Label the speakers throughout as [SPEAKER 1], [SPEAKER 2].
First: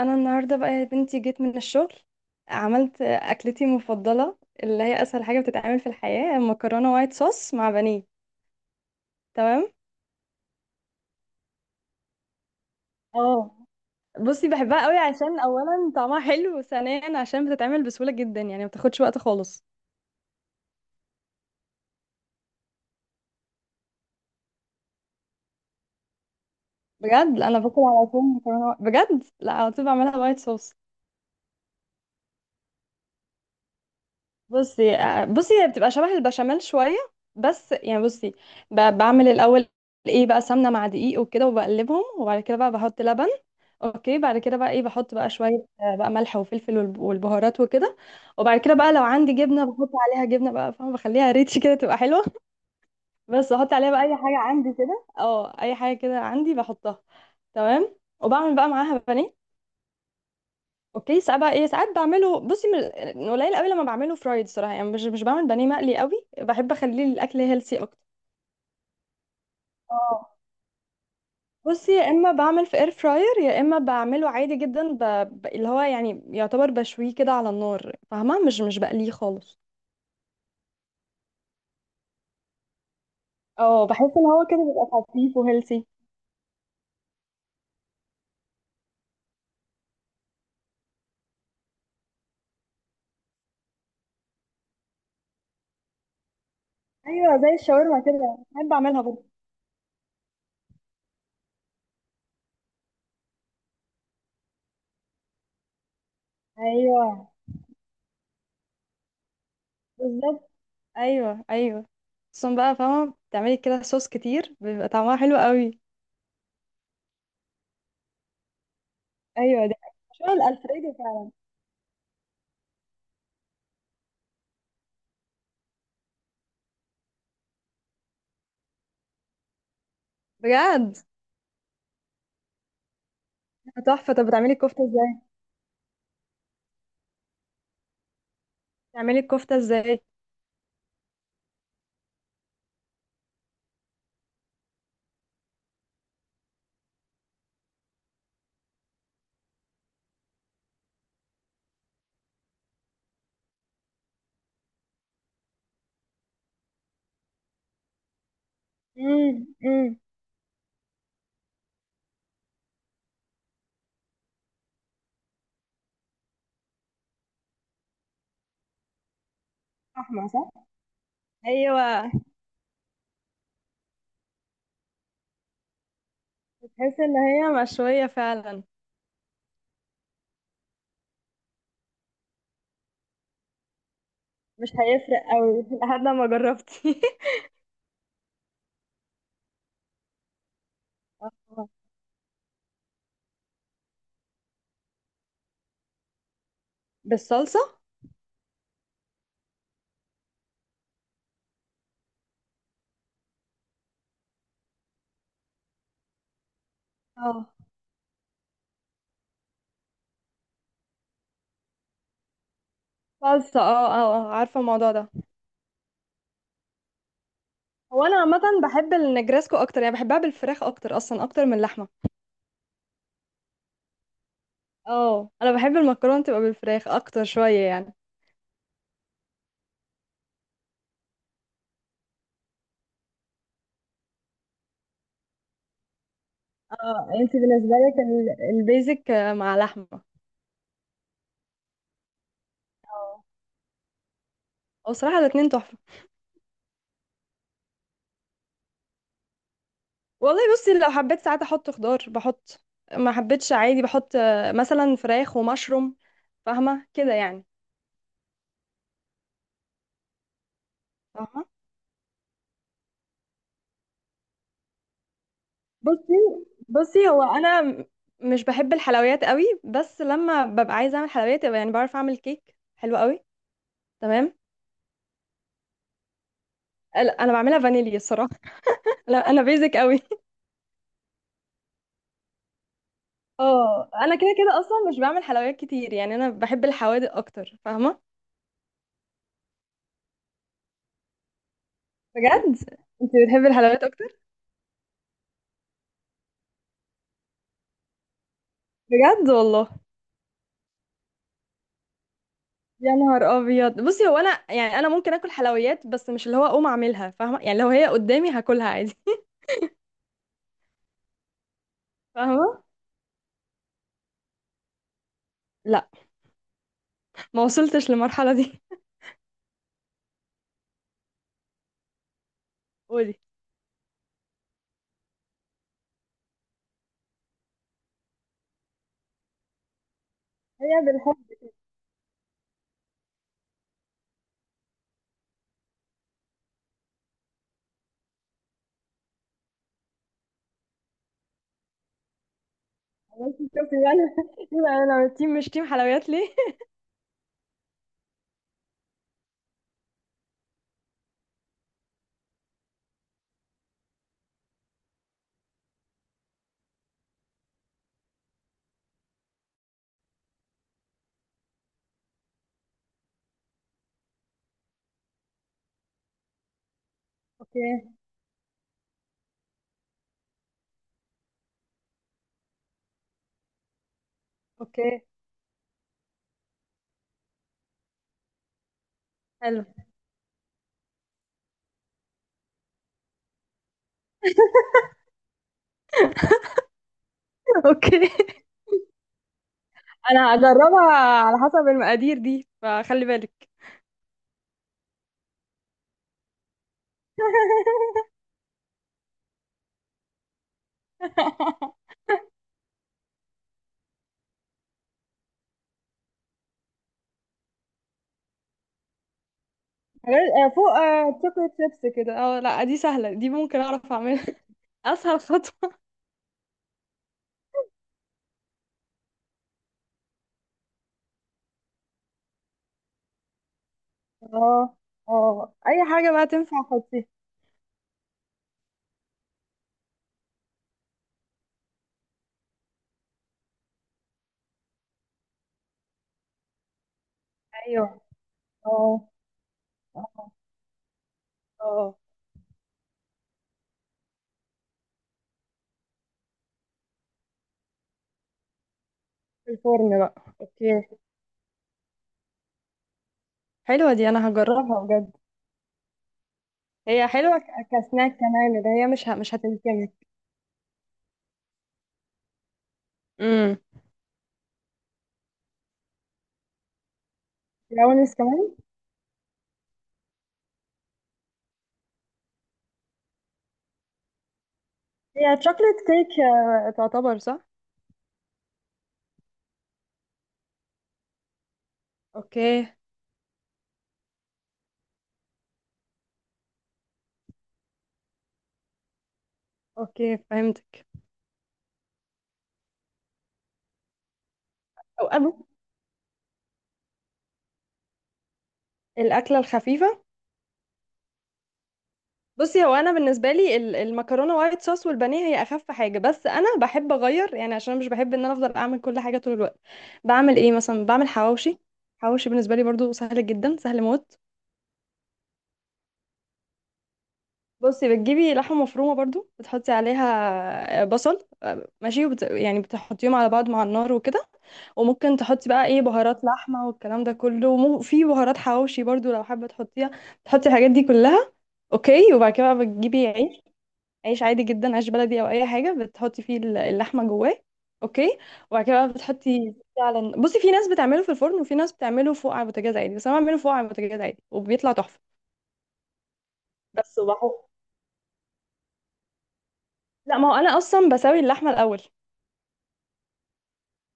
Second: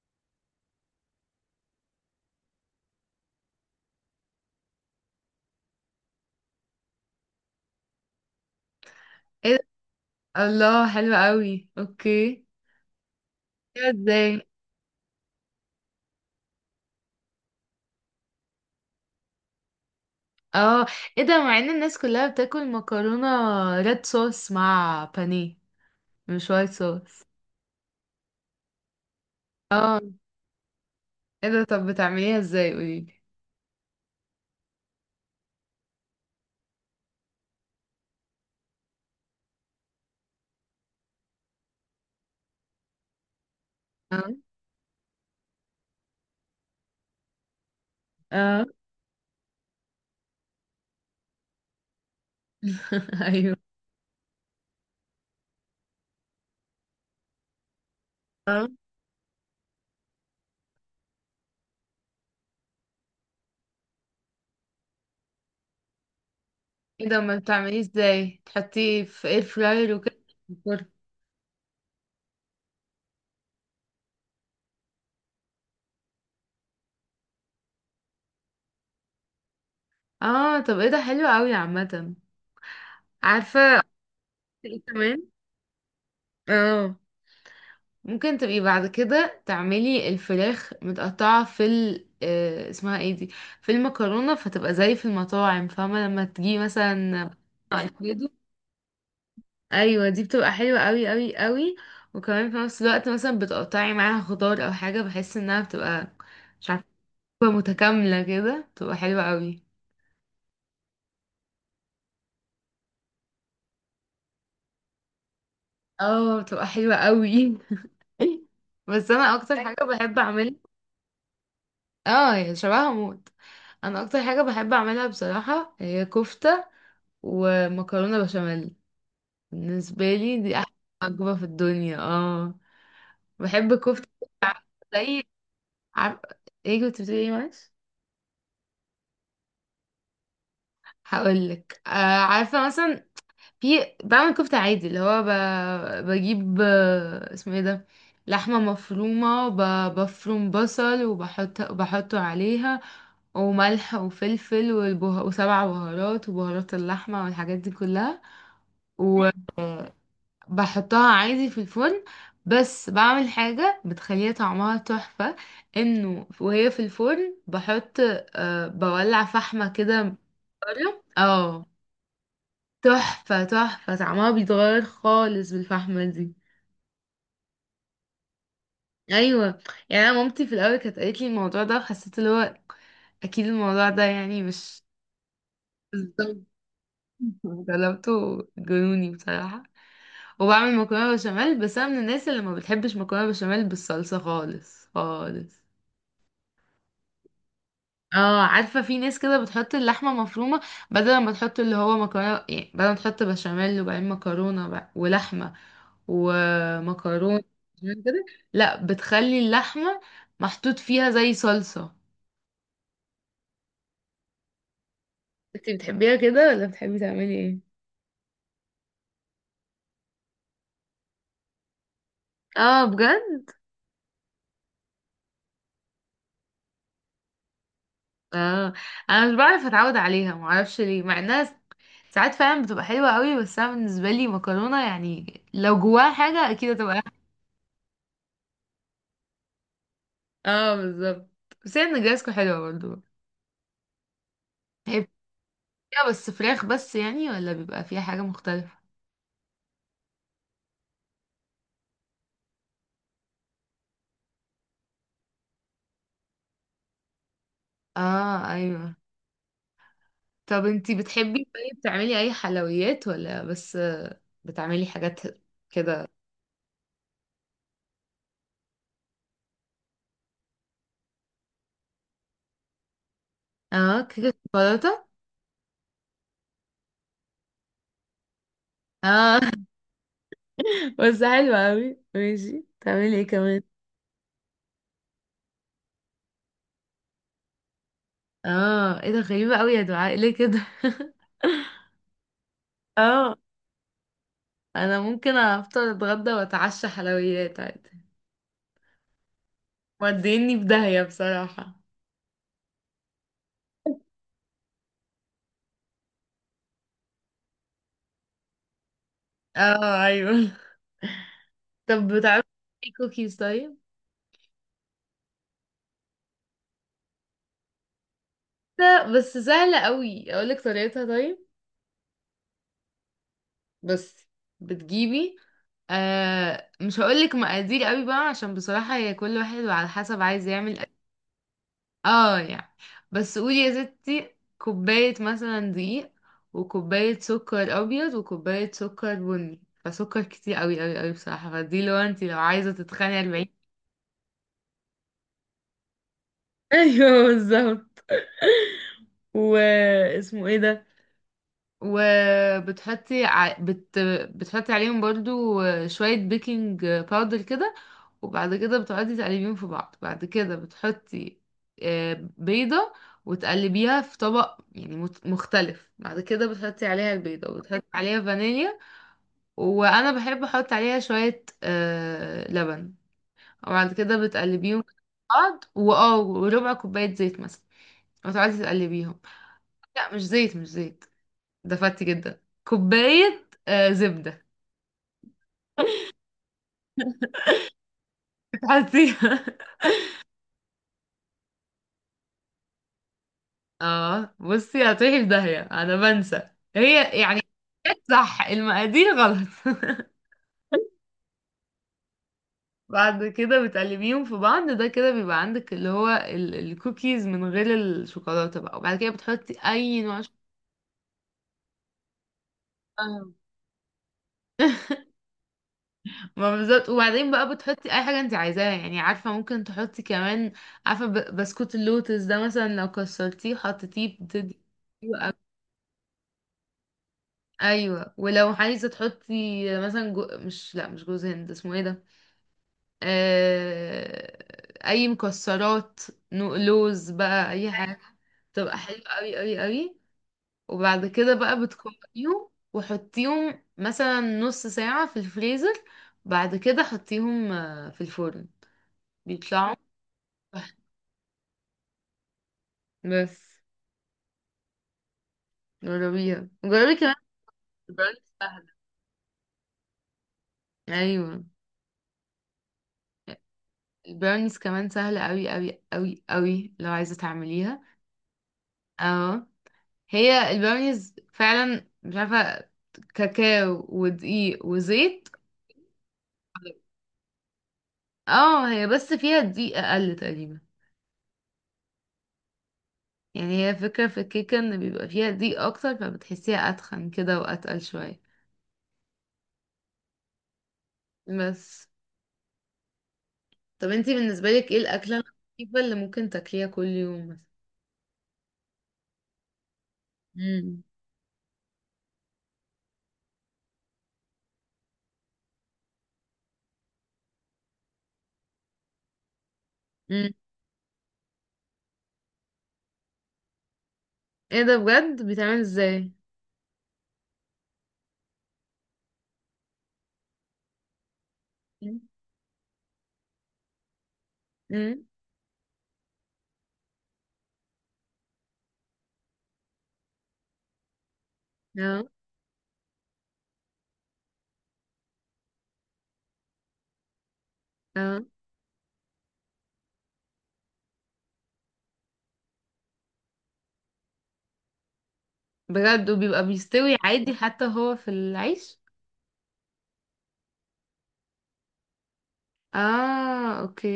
[SPEAKER 1] انا النهارده بقى يا بنتي جيت من الشغل. عملت اكلتي المفضله اللي هي اسهل حاجه بتتعمل في الحياه، مكرونه وايت صوص مع بانيه.
[SPEAKER 2] ايه ده؟
[SPEAKER 1] تمام.
[SPEAKER 2] الله حلو قوي، اوكي.
[SPEAKER 1] اه.
[SPEAKER 2] كده ازاي؟
[SPEAKER 1] بصي، بحبها قوي عشان اولا طعمها حلو، وثانيا عشان بتتعمل بسهوله جدا، يعني ما بتاخدش وقت خالص.
[SPEAKER 2] اه ايه ده؟ مع ان الناس كلها بتاكل مكرونة ريد صوص مع بانيه، مش وايت صوص.
[SPEAKER 1] بجد لا، انا باكل على طول مكرونه، بجد لا، على طول
[SPEAKER 2] اه
[SPEAKER 1] بعملها وايت صوص.
[SPEAKER 2] ايه ده؟ طب بتعمليها ازاي؟ قوليلي.
[SPEAKER 1] بصي، هي بتبقى شبه البشاميل شويه. بس يعني بصي، بعمل الاول ايه بقى، سمنه مع دقيق وكده وبقلبهم، وبعد كده بقى بحط لبن. اوكي،
[SPEAKER 2] اه.
[SPEAKER 1] بعد كده بقى ايه، بحط بقى شويه، بقى ملح وفلفل والبهارات وكده. وبعد
[SPEAKER 2] اه.
[SPEAKER 1] كده بقى لو عندي جبنه بحط عليها جبنه، بقى فاهمه، بخليها ريتش كده تبقى حلوه. بس
[SPEAKER 2] ايوه.
[SPEAKER 1] بحط عليها بقى اي حاجه عندي كده، اي حاجه كده عندي بحطها. تمام. وبعمل
[SPEAKER 2] اه.
[SPEAKER 1] بقى معاها بانيه. اوكي، ساعات بقى ايه، ساعات بعمله، بصي من قليل قوي لما بعمله فرايد، صراحه يعني مش بعمل بانيه مقلي قوي، بحب اخليه
[SPEAKER 2] ايه ده؟ ما
[SPEAKER 1] الاكل هيلسي
[SPEAKER 2] بتعمليه
[SPEAKER 1] اكتر.
[SPEAKER 2] ازاي؟ تحطيه في اير فراير وكده
[SPEAKER 1] اه.
[SPEAKER 2] في الفرن؟
[SPEAKER 1] بصي، يا اما بعمل في اير فراير يا اما بعمله عادي جدا، اللي هو يعني يعتبر بشويه كده على النار، فاهمه، مش بقليه خالص.
[SPEAKER 2] اه. طب ايه ده، حلو قوي عامة. عارفة.
[SPEAKER 1] اه. بحس ان هو كده
[SPEAKER 2] ايه
[SPEAKER 1] بيبقى
[SPEAKER 2] كمان.
[SPEAKER 1] خفيف وهيلثي.
[SPEAKER 2] اه. ممكن تبقي بعد كده تعملي الفراخ متقطعة في ال اسمها ايه دي، في المكرونة، فتبقى زي في المطاعم، فاهمة؟ لما تجي مثلا
[SPEAKER 1] ايوه، زي الشاورما
[SPEAKER 2] الفريدو.
[SPEAKER 1] كده بحب اعملها برضه.
[SPEAKER 2] ايوه، دي بتبقى حلوة قوي قوي قوي. وكمان في نفس الوقت مثلا بتقطعي معاها خضار او حاجة، بحس انها بتبقى، مش عارفة،
[SPEAKER 1] ايوه
[SPEAKER 2] بتبقى متكاملة كده، بتبقى حلوة قوي.
[SPEAKER 1] بالظبط. ايوه، ايوه. خصوصا بقى فاهمه بتعملي كده صوص كتير بيبقى طعمها حلو قوي.
[SPEAKER 2] اه، بتبقى حلوة قوي. بس انا اكتر
[SPEAKER 1] ايوه ده.
[SPEAKER 2] حاجة بحب
[SPEAKER 1] شو
[SPEAKER 2] اعملها،
[SPEAKER 1] الالفريدو.
[SPEAKER 2] اه يعني شبهها موت، انا اكتر حاجة بحب اعملها بصراحة هي كفتة ومكرونة بشاميل. بالنسبة لي دي أحلى
[SPEAKER 1] بجد.
[SPEAKER 2] وجبة في الدنيا. اه، بحب كفتة.
[SPEAKER 1] تحفة. طب بتعملي
[SPEAKER 2] عارفة؟
[SPEAKER 1] الكفتة ازاي؟
[SPEAKER 2] زي، عارف؟ ايه كنت بتقولي؟ ايه، معلش.
[SPEAKER 1] بتعملي الكفتة ازاي؟
[SPEAKER 2] هقولك. عارفة مثلا، في، بعمل كفتة عادي اللي هو بجيب، اسمه ايه ده، لحمة مفرومة، بفروم بصل وبحط بحطه عليها، وملح وفلفل والبه... وسبع بهارات وبهارات اللحمة والحاجات دي كلها و...
[SPEAKER 1] امم امم
[SPEAKER 2] بحطها عادي في الفرن، بس بعمل حاجة بتخليها طعمها تحفة، انه وهي في الفرن بحط، أه، بولع فحمة كده من
[SPEAKER 1] فاهمة صح؟
[SPEAKER 2] بره. اه،
[SPEAKER 1] ايوه.
[SPEAKER 2] تحفة، تحفة، طعمها بيتغير خالص بالفحمة دي.
[SPEAKER 1] تحس ان هي مشوية فعلا.
[SPEAKER 2] ايوه، يعني انا مامتي في الاول كانت قالت لي الموضوع ده، وحسيت اللي هو اكيد الموضوع ده يعني
[SPEAKER 1] مش
[SPEAKER 2] مش،
[SPEAKER 1] هيفرق قوي لحد ما
[SPEAKER 2] بالظبط.
[SPEAKER 1] جربتي.
[SPEAKER 2] جربته، جنوني بصراحة. وبعمل مكرونة بشاميل،
[SPEAKER 1] آه.
[SPEAKER 2] بس انا من الناس اللي ما بتحبش مكرونة بشاميل بالصلصة خالص خالص.
[SPEAKER 1] بالصلصة.
[SPEAKER 2] اه، عارفة في ناس كده بتحط اللحمة مفرومة، بدل ما تحط اللي هو مكرونة يعني، بدل ما تحط بشاميل وبعدين مكرونة بقى ولحمة ومكرونة
[SPEAKER 1] آه.
[SPEAKER 2] بشاميل كده، لا، بتخلي اللحمة محطوط فيها زي صلصة.
[SPEAKER 1] صلصة. عارفة الموضوع ده.
[SPEAKER 2] انتي بتحبيها كده ولا بتحبي تعملي ايه؟
[SPEAKER 1] هو انا عامة بحب النجرسكو اكتر، يعني بحبها بالفراخ اكتر اصلا اكتر من اللحمة.
[SPEAKER 2] اه بجد؟
[SPEAKER 1] اه، انا بحب المكرونة تبقى بالفراخ اكتر شوية يعني.
[SPEAKER 2] اه، انا مش بعرف اتعود عليها، معرفش ليه، مع انها ساعات فعلا بتبقى حلوة قوي، بس انا بالنسبة لي مكرونة يعني لو جواها حاجة اكيد هتبقى
[SPEAKER 1] اه،
[SPEAKER 2] أحلى.
[SPEAKER 1] انت بالنسبة لك البيزك، مع لحمة.
[SPEAKER 2] اه بالظبط، بس هي نجرسكو حلوة برضه.
[SPEAKER 1] آه. هو صراحة الاتنين تحفة.
[SPEAKER 2] يا بس فراخ بس يعني، ولا بيبقى فيها حاجة مختلفة.
[SPEAKER 1] والله بصي لو حبيت ساعات احط خضار بحط. ما حبيتش عادي، بحط مثلا فراخ ومشروم. فاهمه كده يعني.
[SPEAKER 2] اه ايوه. طب انتي بتحبي
[SPEAKER 1] فاهمه.
[SPEAKER 2] طيب تعملي اي حلويات، ولا بس بتعملي حاجات كده؟
[SPEAKER 1] بصي. بصي هو انا مش بحب الحلويات قوي، بس لما ببقى عايزه اعمل حلويات يبقى يعني بعرف اعمل كيك حلو قوي.
[SPEAKER 2] اه،
[SPEAKER 1] تمام.
[SPEAKER 2] كيكة شوكولاتة.
[SPEAKER 1] لا، انا بعملها فانيليا الصراحه.
[SPEAKER 2] اه.
[SPEAKER 1] انا بيزك قوي.
[SPEAKER 2] بس حلوة اوي، ماشي. تعملي ايه كمان؟
[SPEAKER 1] اه، انا كده كده اصلا مش بعمل حلويات كتير، يعني انا بحب الحوادق اكتر فاهمه.
[SPEAKER 2] اه ايه ده، غريبة اوي يا دعاء، ليه كده؟
[SPEAKER 1] بجد. انت
[SPEAKER 2] اه،
[SPEAKER 1] بتحبي الحلويات اكتر؟
[SPEAKER 2] انا ممكن افطر اتغدى واتعشى حلويات عادي.
[SPEAKER 1] بجد والله.
[SPEAKER 2] موديني في داهية بصراحة.
[SPEAKER 1] يا نهار ابيض. بصي هو انا يعني انا ممكن اكل حلويات، بس مش اللي هو اقوم اعملها فاهمه، يعني لو هي قدامي هاكلها عادي.
[SPEAKER 2] اه ايوه. طب بتعرفي
[SPEAKER 1] فاهمه.
[SPEAKER 2] تعملي كوكيز طيب؟
[SPEAKER 1] لا. ما وصلتش للمرحله دي.
[SPEAKER 2] ده بس سهلة قوي، اقولك طريقتها طيب.
[SPEAKER 1] قولي.
[SPEAKER 2] بس بتجيبي، آه، مش هقولك مقادير قوي بقى، عشان بصراحة هي كل واحد وعلى حسب عايز
[SPEAKER 1] هي
[SPEAKER 2] يعمل قد-،
[SPEAKER 1] بالحب.
[SPEAKER 2] اه يعني. بس قولي يا ستي كوباية مثلا دقيق، وكوباية سكر ابيض، وكوباية سكر بني. فسكر كتير قوي قوي قوي بصراحة، فدي لو انتي لو عايزة تتخني.
[SPEAKER 1] بس
[SPEAKER 2] 40.
[SPEAKER 1] شوفي يعني. يبقى انا تيم مش تيم حلويات ليه.
[SPEAKER 2] ايوه بالظبط. واسمه ايه ده، وبتحطي ع... بت... بتحطي عليهم برضو شوية بيكنج باودر كده، وبعد كده بتقعدي تقلبيهم في بعض. بعد كده بتحطي، بيضة، وتقلبيها في طبق يعني مختلف. بعد كده بتحطي عليها البيضة
[SPEAKER 1] اوكي.
[SPEAKER 2] وتحطي عليها فانيليا، وأنا بحب أحط عليها شوية لبن، وبعد كده بتقلبيهم
[SPEAKER 1] اوكي
[SPEAKER 2] في بعض واه وربع كوباية زيت مثلا، وتقعدي تقلبيهم.
[SPEAKER 1] حلو.
[SPEAKER 2] لا، مش زيت مش زيت، دفعتي جدا، كوباية آه زبدة
[SPEAKER 1] اوكي،
[SPEAKER 2] بتحطيها.
[SPEAKER 1] انا هجربها. على حسب المقادير دي فخلي بالك.
[SPEAKER 2] اه بصي، هتروحي في داهية انا بنسى، هي يعني، صح، المقادير غلط. بعد كده بتقلبيهم في بعض، ده كده بيبقى عندك اللي هو الكوكيز من غير الشوكولاتة بقى، وبعد كده بتحطي اي نوع
[SPEAKER 1] فوق، شوكليت شيبس كده. اه لا، دي سهله، دي
[SPEAKER 2] شوكولاتة.
[SPEAKER 1] ممكن اعرف اعملها. اسهل خطوه.
[SPEAKER 2] ما بالظبط. وبعدين بقى بتحطي اي حاجه انت عايزاها يعني، عارفه ممكن تحطي كمان، عارفه بسكوت اللوتس ده مثلا، لو كسرتيه وحطيتيه بتدي.
[SPEAKER 1] اه. اه، اي حاجه بقى تنفع حطيها.
[SPEAKER 2] ايوه. ولو عايزه تحطي مثلا، جو... مش لا مش جوز هند، اسمه ايه ده، آه، اي مكسرات، لوز بقى، اي حاجه
[SPEAKER 1] ايوه. اه،
[SPEAKER 2] تبقى حلوه قوي قوي قوي.
[SPEAKER 1] اه،
[SPEAKER 2] وبعد كده بقى
[SPEAKER 1] اه.
[SPEAKER 2] بتكوريهم وحطيهم مثلا نص ساعه في الفريزر. بعد كده حطيهم في الفرن،
[SPEAKER 1] في
[SPEAKER 2] بيطلعوا
[SPEAKER 1] الفرن بقى.
[SPEAKER 2] تحفة.
[SPEAKER 1] اوكي.
[SPEAKER 2] بس
[SPEAKER 1] حلوه دي، انا هجربها بجد.
[SPEAKER 2] جربيها، جربي
[SPEAKER 1] هي
[SPEAKER 2] كمان.
[SPEAKER 1] حلوه كسناك
[SPEAKER 2] البراونيز
[SPEAKER 1] كمان، اللي
[SPEAKER 2] سهله.
[SPEAKER 1] هي مش هتلكمك.
[SPEAKER 2] ايوه
[SPEAKER 1] امم.
[SPEAKER 2] البراونيز كمان سهله قوي قوي قوي قوي، لو عايزه تعمليها.
[SPEAKER 1] براونيز كمان.
[SPEAKER 2] اه، هي البراونيز فعلا، مش عارفة، كاكاو ودقيق وزيت.
[SPEAKER 1] هي تشوكلت كيك، تعتبر صح.
[SPEAKER 2] اه، هي بس فيها دقيق اقل تقريبا.
[SPEAKER 1] اوكي.
[SPEAKER 2] يعني هي فكرة في الكيكة ان بيبقى فيها دقيق اكتر، فبتحسيها اتخن كده واتقل شوية.
[SPEAKER 1] اوكي فهمتك.
[SPEAKER 2] بس. طب انتي بالنسبة لك ايه
[SPEAKER 1] او
[SPEAKER 2] الاكلة
[SPEAKER 1] أبو.
[SPEAKER 2] الخفيفة اللي ممكن تاكليها كل يوم مثلا؟
[SPEAKER 1] الاكله الخفيفه.
[SPEAKER 2] امم
[SPEAKER 1] بصي هو انا بالنسبه لي المكرونه وايت صوص والبانيه هي اخف حاجه، بس انا بحب اغير يعني عشان أنا مش بحب ان انا افضل اعمل كل حاجه طول الوقت.
[SPEAKER 2] امم
[SPEAKER 1] بعمل ايه مثلا؟ بعمل حواوشي. حواوشي بالنسبه لي برضو سهل جدا، سهل موت.
[SPEAKER 2] ايه ده بجد، بيتعمل ازاي؟
[SPEAKER 1] بصي بتجيبي لحمه مفرومه برضو، بتحطي عليها بصل، ماشي، يعني بتحطيهم على بعض مع النار وكده.
[SPEAKER 2] امم
[SPEAKER 1] وممكن تحطي بقى ايه بهارات لحمه والكلام ده كله، وفي بهارات حواوشي برضو لو حابه تحطيها، تحطي الحاجات دي كلها.
[SPEAKER 2] اه.
[SPEAKER 1] اوكي، وبعد كده بقى بتجيبي عيش. عيش عادي جدا، عيش بلدي او اي حاجه، بتحطي فيه اللحمه جواه. اوكي.
[SPEAKER 2] اه
[SPEAKER 1] وبعد كده بقى بتحطي فعلا، بصي في ناس بتعمله في الفرن وفي ناس بتعمله فوق على البوتاجاز عادي، بس انا بعمله فوق على البوتاجاز عادي وبيطلع تحفه.
[SPEAKER 2] بجد؟ وبيبقى بيستوي
[SPEAKER 1] بس
[SPEAKER 2] عادي
[SPEAKER 1] وبحط.
[SPEAKER 2] حتى هو في العيش؟
[SPEAKER 1] لا، ما هو انا اصلا بسوي اللحمه الاول.
[SPEAKER 2] اه اوكي.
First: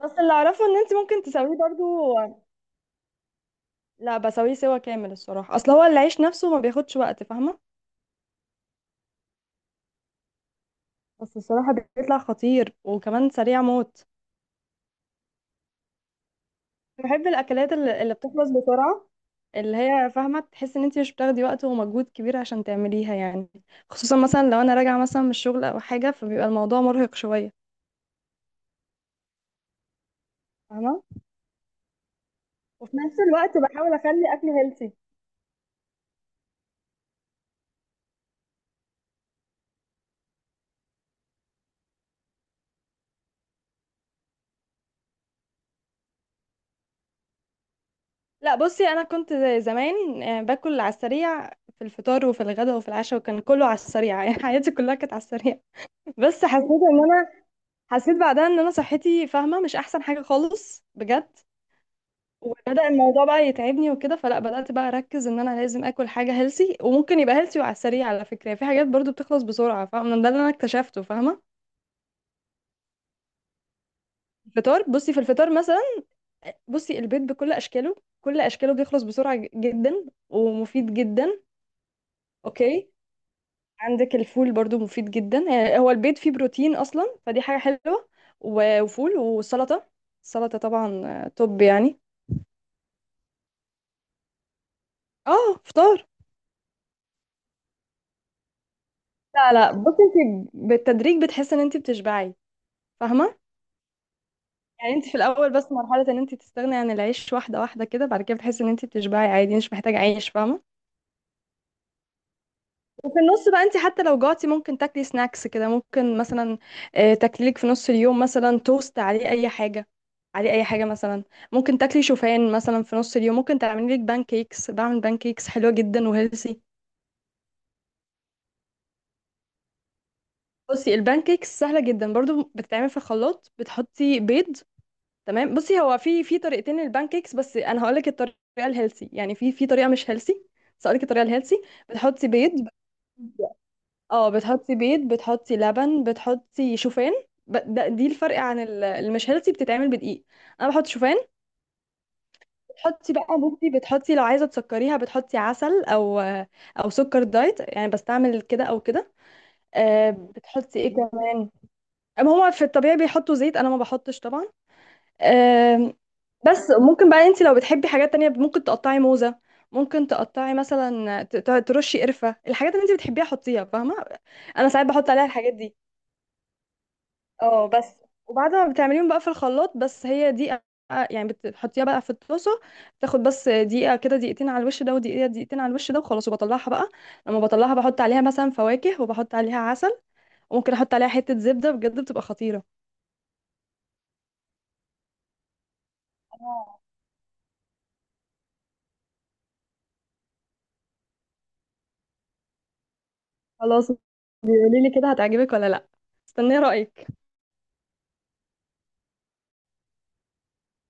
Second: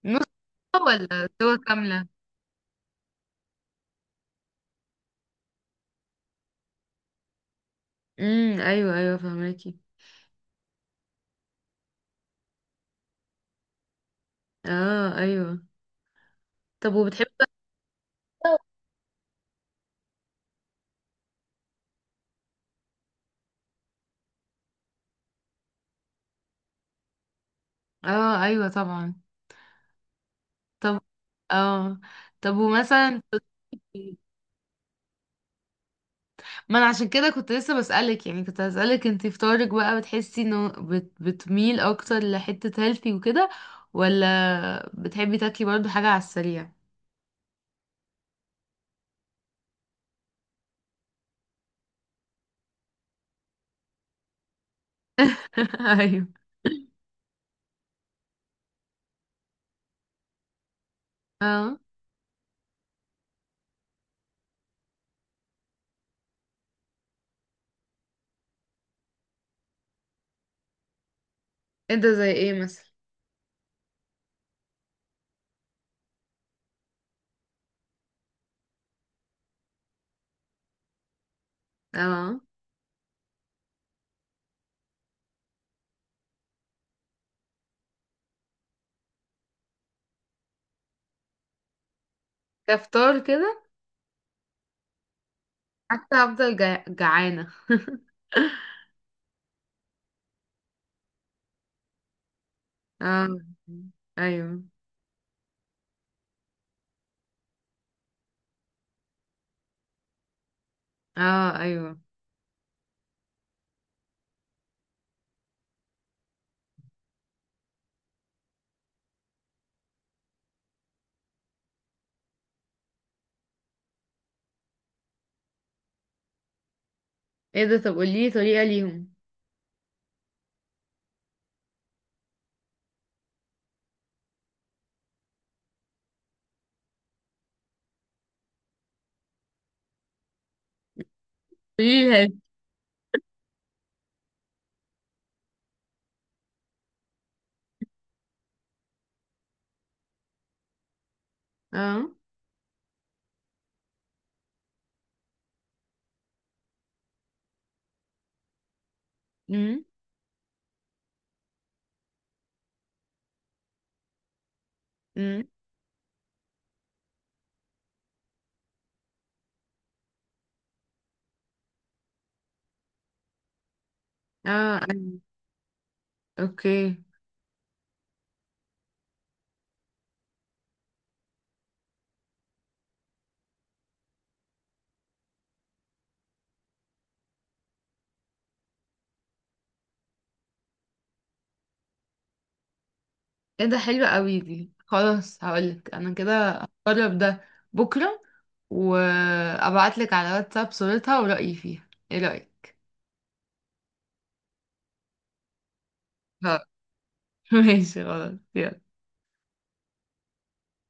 [SPEAKER 1] بس اللي اعرفه ان انت ممكن
[SPEAKER 2] ولا صور
[SPEAKER 1] تسويه برضو.
[SPEAKER 2] كاملة؟
[SPEAKER 1] لا، بسويه سوا كامل الصراحه، اصل هو العيش نفسه ما بياخدش وقت فاهمه.
[SPEAKER 2] ايوه ايوه فهماكي.
[SPEAKER 1] بس الصراحه بيطلع خطير وكمان سريع موت.
[SPEAKER 2] اه ايوه. طب وبتحبي
[SPEAKER 1] بحب
[SPEAKER 2] بقى،
[SPEAKER 1] الاكلات اللي بتخلص بسرعه، اللي هي فاهمه، تحس ان انت مش بتاخدي وقت ومجهود كبير عشان تعمليها يعني. خصوصا مثلا لو انا راجعه مثلا من الشغل او حاجه، فبيبقى الموضوع مرهق شويه.
[SPEAKER 2] اه ايوه طبعا. طب،
[SPEAKER 1] فاهمه.
[SPEAKER 2] اه، طب
[SPEAKER 1] وفي نفس
[SPEAKER 2] ومثلا
[SPEAKER 1] الوقت بحاول
[SPEAKER 2] كنت-،
[SPEAKER 1] اخلي اكلي هيلثي.
[SPEAKER 2] ما انا عشان كده كنت لسه بسألك يعني، كنت هسألك انت فطارك بقى بتحسي انه بتميل اكتر لحتة هيلثي وكده، ولا بتحبي تاكلي برضو حاجة على السريع؟
[SPEAKER 1] لا بصي، انا كنت زي زمان باكل على السريع في الفطار وفي الغداء وفي العشاء، وكان كله على السريع. يعني حياتي كلها كانت على السريع.
[SPEAKER 2] ايوه.
[SPEAKER 1] بس حسيت ان انا، حسيت بعدها ان انا صحتي فاهمه مش احسن حاجه خالص بجد.
[SPEAKER 2] اه.
[SPEAKER 1] وبدأ الموضوع بقى يتعبني وكده، فلا بدأت بقى اركز ان انا لازم اكل حاجة هيلسي، وممكن يبقى هيلسي وعلى السريع على فكرة، يعني في حاجات برضو بتخلص بسرعة فاهمة، ده اللي انا اكتشفته فاهمة.
[SPEAKER 2] انت زي ايه مثلا؟
[SPEAKER 1] الفطار، بصي في الفطار مثلا، بصي البيض بكل اشكاله، كل اشكاله بيخلص بسرعة جدا، ومفيد جدا.
[SPEAKER 2] اه،
[SPEAKER 1] اوكي. عندك الفول برضو مفيد جدا، يعني هو البيض فيه بروتين اصلا فدي حاجة حلوة. وفول وسلطة. السلطة طبعا، توب يعني.
[SPEAKER 2] كفطار كده
[SPEAKER 1] اه، فطار.
[SPEAKER 2] حتى هفضل جعانة.
[SPEAKER 1] لا، لا بصي، انت بالتدريج بتحسي ان انت بتشبعي.
[SPEAKER 2] اه
[SPEAKER 1] فاهمة.
[SPEAKER 2] ايوه.
[SPEAKER 1] يعني انت في الاول بس مرحله ان انت تستغني عن العيش، واحده واحده كده، بعد كده بتحسي ان انت بتشبعي عادي، مش محتاجه عيش فاهمه.
[SPEAKER 2] اه ايوه.
[SPEAKER 1] وفي النص بقى، انت حتى لو جعتي ممكن تاكلي سناكس كده، ممكن مثلا تاكلي لك في نص اليوم مثلا توست عليه اي حاجه، عليه اي حاجه مثلا. ممكن تاكلي شوفان مثلا في نص اليوم، ممكن تعملي لك بان كيكس، بعمل بان كيكس حلوه جدا وهيلثي.
[SPEAKER 2] ايه ده، طب قولي طريقة ليهم.
[SPEAKER 1] بصي البان كيكس سهله جدا برضو، بتتعمل في الخلاط، بتحطي بيض. تمام. بصي هو في طريقتين للبان كيكس، بس انا هقول لك الطريقه الهيلسي، يعني في طريقه مش هيلسي، بس هقول لك الطريقه الهيلسي.
[SPEAKER 2] قوليلي
[SPEAKER 1] بتحطي
[SPEAKER 2] لي.
[SPEAKER 1] بيض. بت- اه، بتحطي بيض، بتحطي لبن، بتحطي شوفان. ب- ده دي الفرق عن المش هيلسي، بتتعمل بدقيق. انا بحط شوفان.
[SPEAKER 2] اه.
[SPEAKER 1] بتحطي بقى، بصي بتحطي لو عايزه تسكريها بتحطي عسل، او سكر دايت، يعني بستعمل كده او كده.
[SPEAKER 2] امم
[SPEAKER 1] بتحطي ايه كمان. أما هما في الطبيعي بيحطوا زيت، انا ما بحطش طبعا.
[SPEAKER 2] امم
[SPEAKER 1] آمم، بس ممكن بقى انت لو بتحبي حاجات تانية ممكن تقطعي موزة، ممكن تقطعي مثلا، ترشي قرفة، الحاجات اللي انت بتحبيها حطيها فاهمة. انا
[SPEAKER 2] اه
[SPEAKER 1] ساعات بحط
[SPEAKER 2] ايوه
[SPEAKER 1] عليها الحاجات دي.
[SPEAKER 2] اوكي.
[SPEAKER 1] اه بس. وبعد ما بتعمليهم بقى في الخلاط بس هي دي، يعني بتحطيها بقى في الطاسة، تاخد بس دقيقة كده، دقيقتين على الوش ده ودقيقة دقيقتين على الوش ده، وخلاص وبطلعها بقى. لما بطلعها بحط عليها مثلا فواكه وبحط عليها عسل، وممكن احط عليها حتة زبدة بجد بتبقى خطيرة.
[SPEAKER 2] ايه ده حلو قوي، دي خلاص، هقولك انا كده
[SPEAKER 1] اه
[SPEAKER 2] هجرب ده بكرة، وابعتلك على واتساب صورتها ورأيي فيها، ايه رأيك؟
[SPEAKER 1] خلاص. بيقولي لي كده هتعجبك ولا لا. استني
[SPEAKER 2] اه.
[SPEAKER 1] رأيك.
[SPEAKER 2] ماشي خلاص، يلا.